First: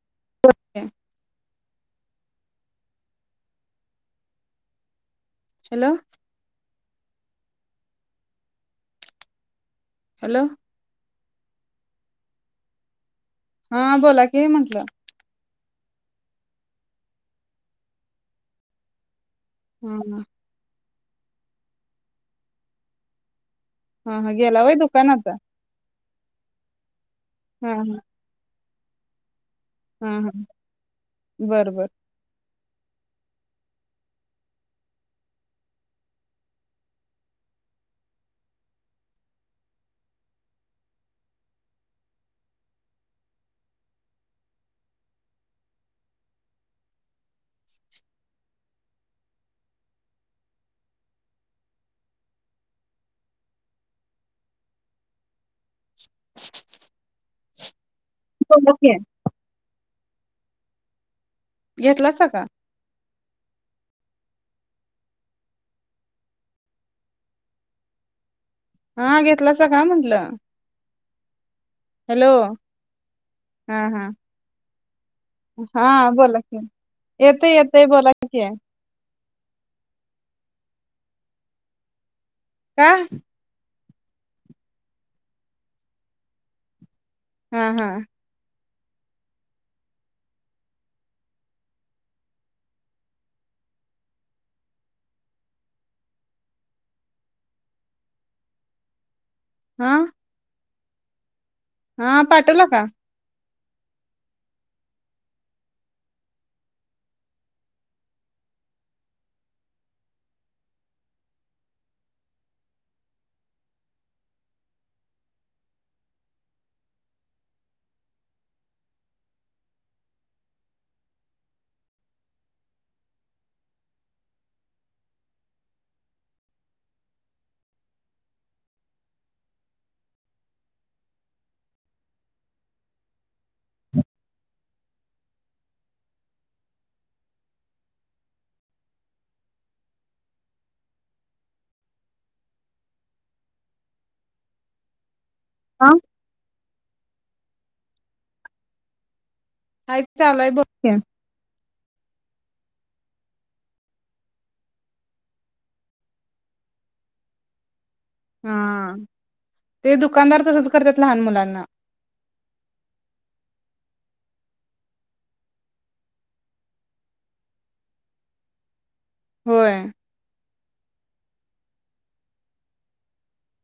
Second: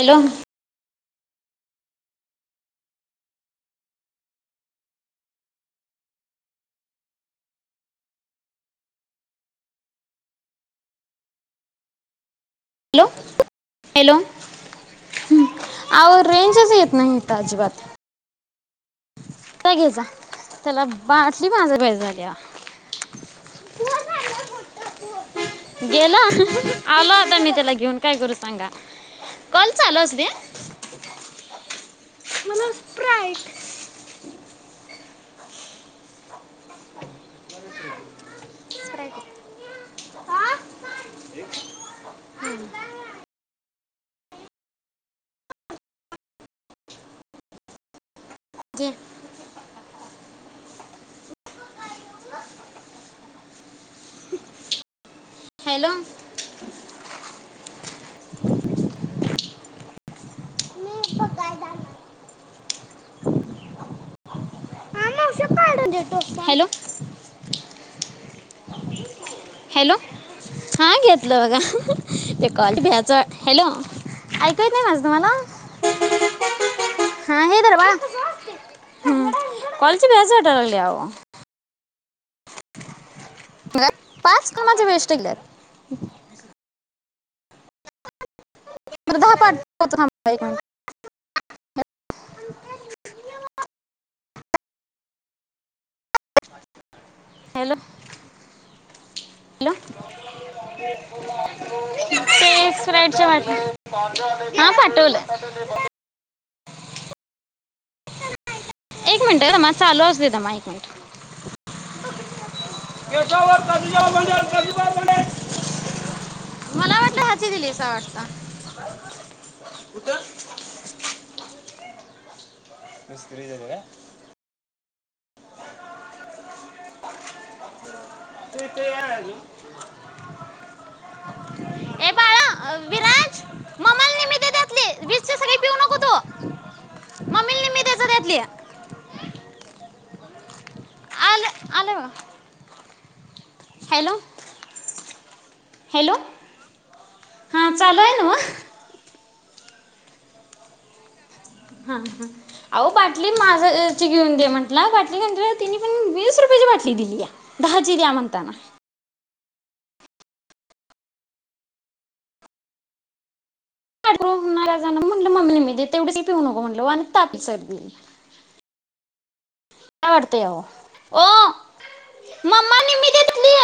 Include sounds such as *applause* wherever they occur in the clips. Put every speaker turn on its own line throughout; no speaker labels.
Hello!
Hello! Hello!
Hello!
हा बोला कि म्हंटलं
आव रेंजच येत नाही इथं अजिबात जा घे जा
हा
त्याला *unintelligible* झाल्या
हा हा गेलावय दुकान आत?
गेला आ मी त्याला घेउन काय करू सांगा? काॅल चालु
हा
असु दे
हा बर बर
प्राई *inaudible* *inaudible* *inaudible* हॅलो
*unintelligible*
*inaudible*
घेतला सा का?
हा मावशी हॅलो
हा घे
हॅलो हा घे ल बघा
हॅलो
ते कॉलची भ्याज हॅलो
हा हा
ऐकु येत नाही माझं तुम्हाला?
हा बोला की
हा
येतय
हे धर
येतय
बाळा
बोला की
हम्म कॉलची भ्याज वाटाया लागल्या अहो *inaudible*
का?
म पाच कमाची वेस्ट गेल्यात
हा हा
*unintelligible* हॅलो हॅलो
हा
*inaudible*
हा पाठवला का?
हा पाठवलं एक मिनिट तमा चालू असु दे तमा एक मिनिट मला वाटलं हची दिलीसा वाटत मिस्त्री झाली काय? ए बाळा विराज मम्माला निम्मी दे त्यातली वीस ची सगळी पिऊ नको तू मम्मी ला निम्मी दे जा त्यातली आल आलय बघा हॅलो
हा
हॅलो हा चालू आहे. *inaudible*
काय चालु हाय बगत्या
हा हाह आहो बाटली माझा ची घेऊन दे म्हटला बाटली घेऊन तिनी पण वीस रुपयाची बाटली दिलीया दहा ती द्या म्हणताना
हा ते दुकानदार तसच करत्यात लहान मुलांना
होणारा जाण म्हट मम्मी ला निम्मी दे तेवढीच पिऊ नको म्हणलो आणि ताप सर्दी
होय
का वाढतेय आव ओ मम्मा निम्मी दे तुली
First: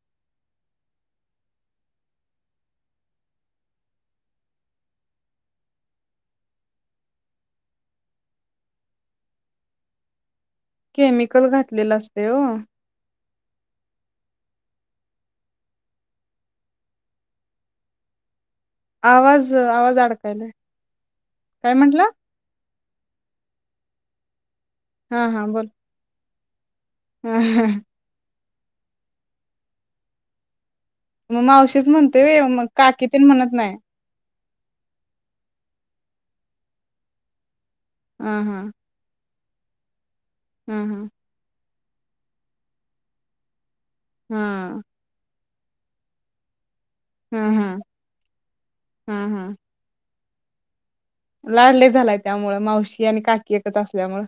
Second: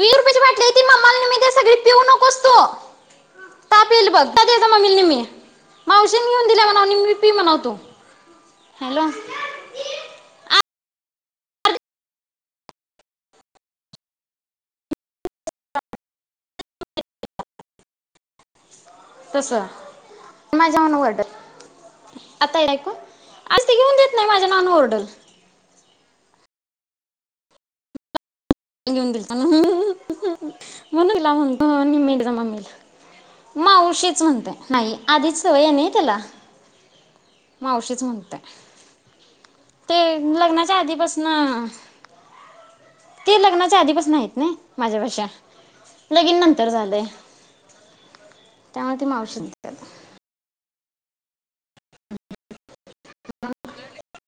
वीस रुपयाची वाटली ये ती मम्माला निम्मी दे सगळी पिऊ नकोस तू ताप येईल बघ जा दे जा मम्मी निम्मी मावशीने घेऊन दिली म्हणावं निम्मी पी म्हनाव तू हॅलो
केमिकल घातलेले असतय वो
*inaudible*
आवाज
तसं
आवाज अडकायला
माझ्या म्हणून ओरडत
काय म्हटला
ती घेऊ देत नाय
हा हा बोल ह हा
तू लिहून दीलता नव्ह
मग मावशीच म्हणतोय व्हय ह्यो मग काकी तेन म्हणत नाही.
मावशीच म्हणते नाही आधीच सवय आहे ना त्याला मावशीच
हा
म्हणतय.
हा
ते लग्नाच्या
हा हा
आधीपासन ते लग्नाच्या ते आधीपासन आहेत न
हा
माज्यापाशा लगिन नंत तर झालंय
हा हा
त्यामुळे ते
हा
मावशीच
हा
म्हणत्यात
लाड लई झालाय त्यामुळे मावशी आणि काकी ऐकच असल्यामुळ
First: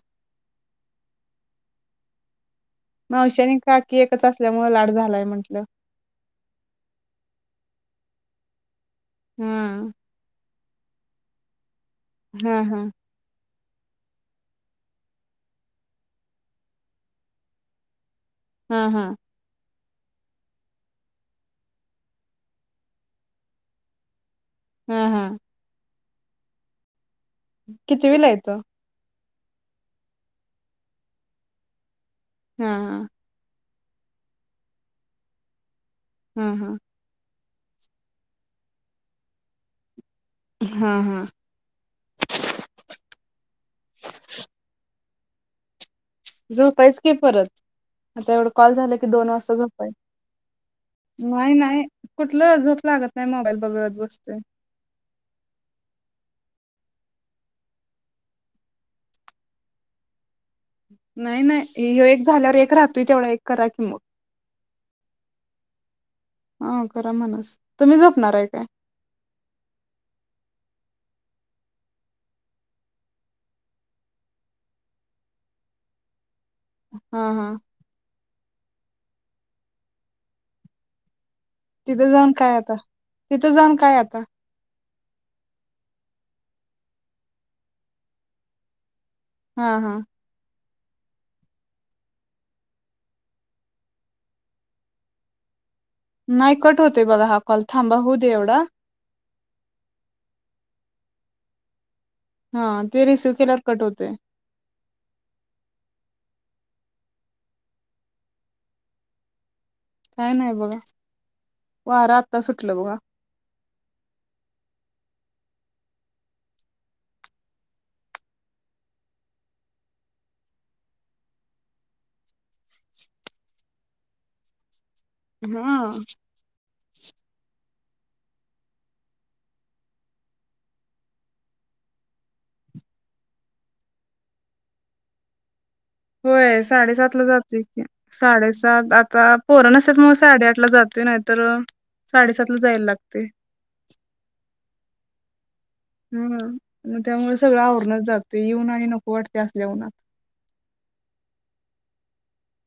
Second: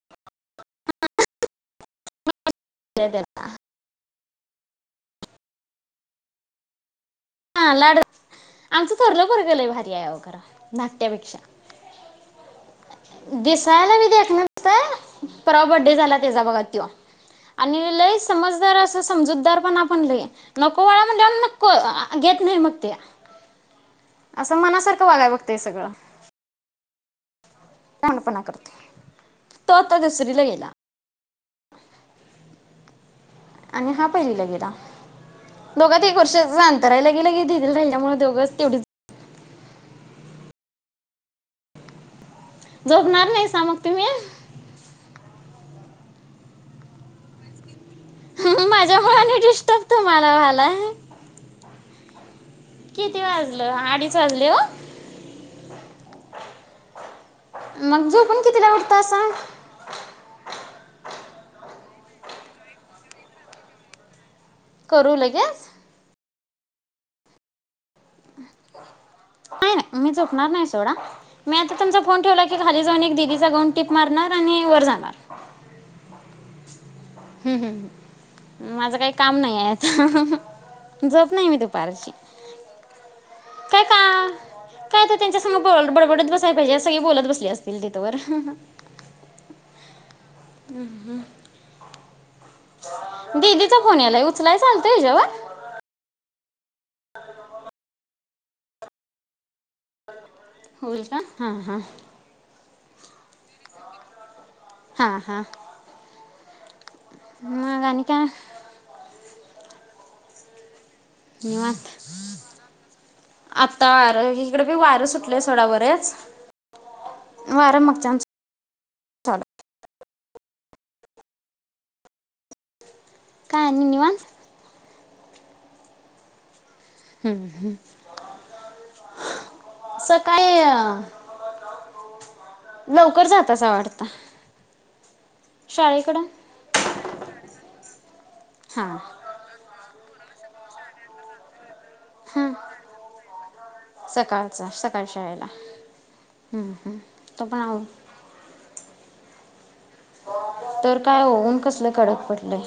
द्या
मावशी
त्याला
आणि काकी एक एकच असल्यामुळ लाड झालाय म्हंटलं.
हा लाड आमचं थोरल पोरंग लई
हा
भारी हाय अहो खरं. धाकट्यापेक्षा
हम्म हम्
दिसायला बी देखणं होतं परवा बड्डे झाला त्याजा बघा त्यो आणि लईस समजदार
हा
अस
हा
समजूतदार पणा थांबलूया नको बाळा म्हणल्यावर नको आ घेत नई मग ते असं मनासारखं
हा
वागाय बघतंय सगळं.
कितविला हाय
लहानपणा
त्यो?
करते तो आता दुसरीला गेला.
हा हा
आणि हा पहिलिला गेला. दोघात एक
हा
वर्षांचच
हा
अंतर हाय लगे लगे डी राहिल्यामुळ दोघ तेवढीच हाइत
हा हा
झोपणार नाहीसा मग तुम्ही?
झोपायच की परत आता एवढं कॉल झालं की
माझ्यामुळे
दोन
आणि
वाजता
डिस्टर्ब
झोपायच
तुम्हाला व्हायला
नाही नाही. कुठलं झोप लागत
किती
नाही मोबाईल
वाजलं
बगत
अडीच
बसतोय.
वाजले हो मग झोपून कितीला उठतासा?
नाही नाही हे एक झाल्यावर एक राहतोय तेवढा एक करा की मग?
करू लगेच?
हा करा म्हनस तुम्ही झोपणार हाय काय?
नाही नाही मी झोपणार नाही सोडा मी आता तुमचा फोन ठेवला की खाली जाऊन एक दिदीचा गाऊन टीप मारणार आणि वर जाणार.
हा हा
हम्म हम् ह् माझं काय काम नाही आहे आता झोप नाही मी
तिथं
दुपारची
जाऊन काय आता तिथं जाऊन काय आता?
काय तर त्यांच्या संग बो बडबडत बसायला पाहिजे सगळी बोलत बसली असतील तिथ वर
हा हा
हुं हुं दीदीचा फोन यालाय उचलाय चालतोय हेजावर
नाही कट होतोय बघा हा कॉल थांबा होऊ दे एवढा
होय का? हां हां
हां ते रिसीव्ह केल्यावर कट होतेय
हां हां मग आणि काय?
काय नाय बघा?
मग
वारा आत्ता सुटलं बघा
आता इकडे बी वार सुटलय सुटलं सोडा बरेच वार *unintelligible* काय आणि निवांत
हा
हम् हम् सकाळी लवकर जातासा वाटत
होय साडेसात ला जातोय अ साडेसात
हां
आता पोरं नसत्यात साडेआठ ला जातोय नाहीतर साडेसात
हम्
ला जायला लागते
*unintelligible* सकाळचा सकाळी शाळेला हम्म,
हम
हम्म.
त्यामुळे
तो
सगळं
पण आव
आवरूनच जातोय येऊन आणि नको वाटते असल्या उन्हातन
तर काय होऊन कसले कडक पटलंय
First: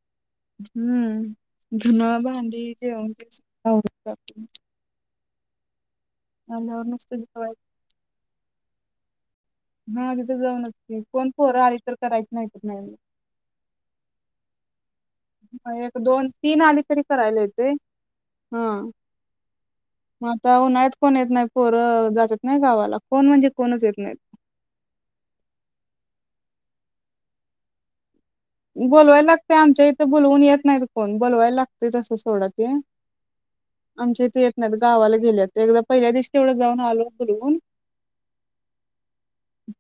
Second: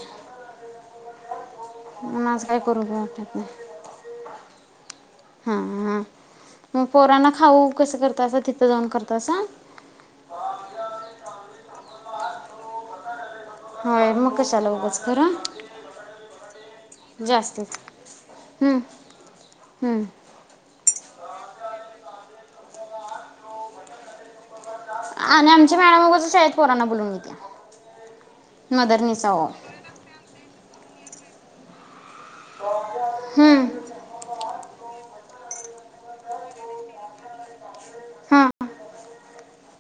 हम्म धुन
आज काय
भांडी
करू बी
जेवन ते
वाटत हा हा
आल्यावर
मग
नुसतं
पोरांना खाऊ
जेवायचं
कसं करतासा? ते त जाऊन करतासा
ह आ तिथं जाऊनच कोण पोरं आली तर करायच मग नाही
होय मग कशाला उघच
एक दोन तीन आली तरी करायला येतय
जास्तीत
ह
हम्म, हम्म.
म आता उन्हाळ्यात कोण येत नाहीत पोरं जातेत नाही गावाला कोण म्हणजे कोणच येत नाही
आणि आमची मॅडम उगाचच शाळेत पोरांना बोलून घेतीया
बोलवायला लागते आमच्या इथे बोलवून येत नाही पण बोलवायला लागतेय तसं सोडा ते
हम्म,
आमच्या इथे एक मध्ये गावाला गेल्यात तेवढ्यात पहिल्या दिवशी तेवढं जाऊन आलो बोलवून
हां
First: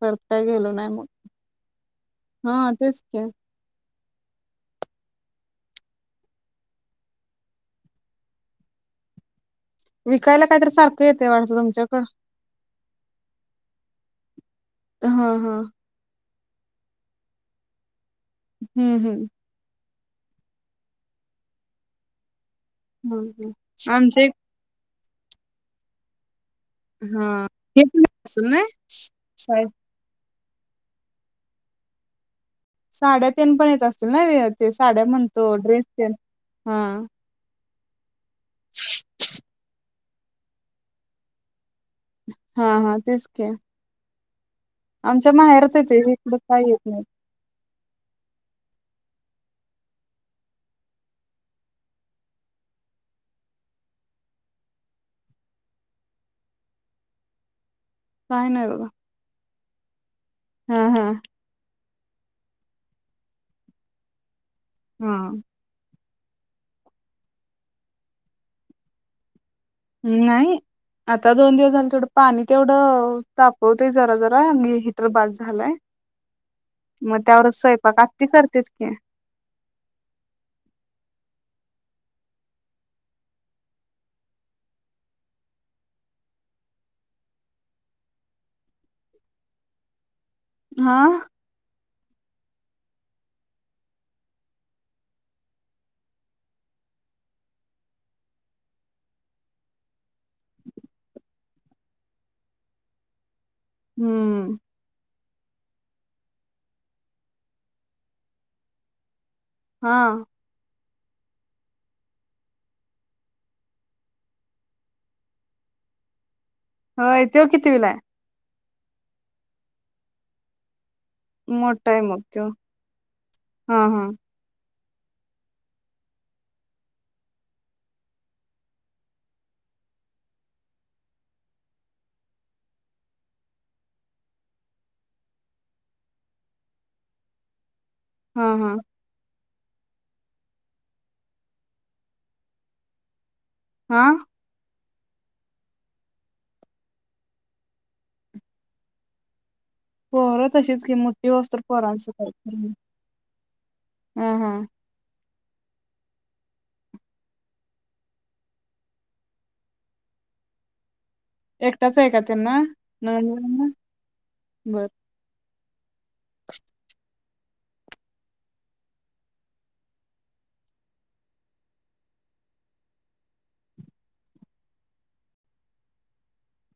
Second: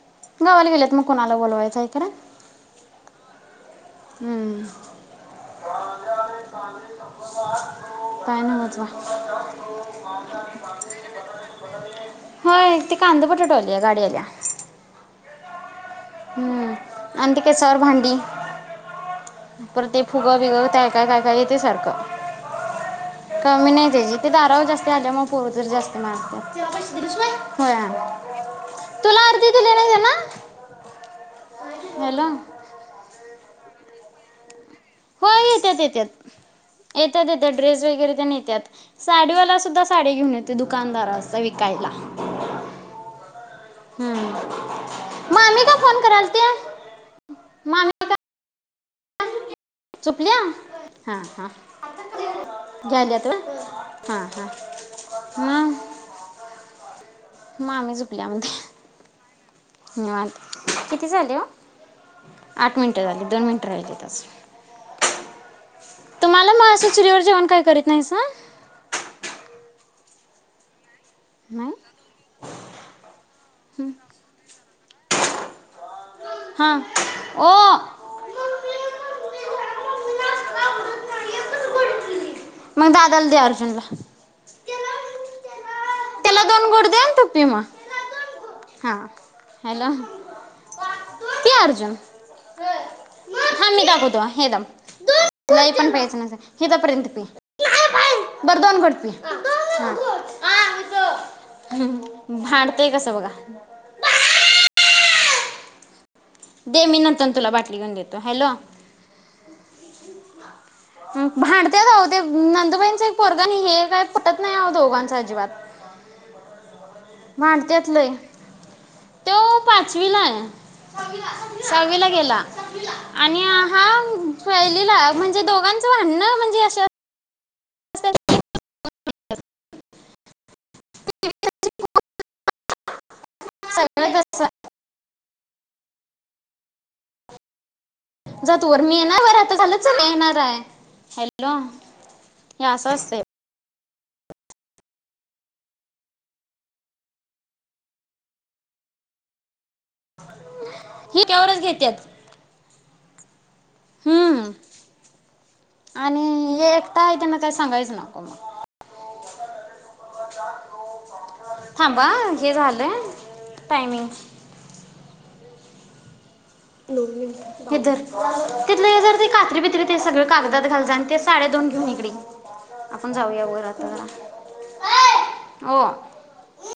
परत काय
गावाला
गेलो नाही
गेलेत मग कुणाला बोलवायचं आहे खरं
हा तेच की
हम् काय न्हवच बा
विकायला काहीतरी सारखं येतय वाटतय तुमच्याकड
होय ते कांदा बटाटा आली आहे गाडी आल्या
हा हा
हम्म आणि ती केसावर भांडी
हम्म हम्म
परत ते फुगं बिगं काय काय काय काय येते सारखं
हम्म हम्म
कमी नाही तेजी
आमच्या
ते दारावर जास्त ती आल्यामुळं पोर जरा जास्त मारत्यात
हा हेे पण असलं नाही
तुला अर्धी
शाळेत
दिली नाही त्यांना हॅलो
साड्या तेन पण येत असतील ना वे ते साड्या
होय
म्हणतो
येतात
ड्रेस
येतात
तेंन हा
येतात येतात ड्रेस वगैरे तेन येत्यात साडीवाला सुद्धा साडी घेऊन येतोय दुकानदार असा विकायला
हा हा तेच की
हम्म.
आमच्या
मामी
माहेरात
का
येतय
फोन
हे
कराल
इकड
ते
काय येत नाही.
चुकल्या हा हा घ्याल्यात व्हय हा हा ह मामी जुपल्या
काय नाही बघा.
म्हणतय हे आठ
हा हा
किती झाले हो आठ मिनिटं झाली दोन मिनिटं राहिली अजून
हा
तुम्हाला म असं चुलीवर जेवण काय करीत नाहीसा
नाही आता दोन दिवस
नाही
झाले तेवडं पाणी तेवढं तापवतोय जरा जरा अंगी हिटर बाद झालाय
हां
मग त्यावरच
ओ
स्वयंपाक आत्ती करतेत की
मग दादाला दे अर्जुनला त्याला दोन घोट दे आणि तु प्पी मग हा हॅलो
हा आ
पी हा मी दाखवतो हे धर लई पण प्यायच नाही हे तोपर्यंत पी बर दोन घोट पी हा
*inaudible*
हम् भांडतंय कसं बघा?
हम्म
दे मी नंतर तुला बाटली घेऊन देतो हॅलो
हा
भांडतयच ओ ते नंदुबाईंचं एक पोरग आणि हे एक काय पटतच नाही ओ दोघांच अजिबात
होय तो
भांडतेत
कितविला य
लय तो अ पाचवीला य
मोठा आहे
सहाविला
मग
गेला
त्यो
आणि हा पहिली म्हणजे दोघांच भांडण म्हणजे अस *inaudible* *inaudible*
हा
जा तू
हा
वर मी येणार *inaudible* आता झाल चल येणार हाय हॅलो हे अस असतय
हा पोर तशीच की
ही
मोठी
केवरच
होऊस्तवर
घेतात
पोराचं काय हा
हम्म
हा
आणि हे एकट आहे त्यांना काय सांगायच नको म
एकटाच आहे का त्यांना ननंद ना
टायमिंग
बर
हे धर तिथल हे जर ते कात्री बित्री ते सगळ कागदात घाल जा आणि ते साड्या दोन घेऊन इकडे ये आपण जाऊया वर आता जरा ओ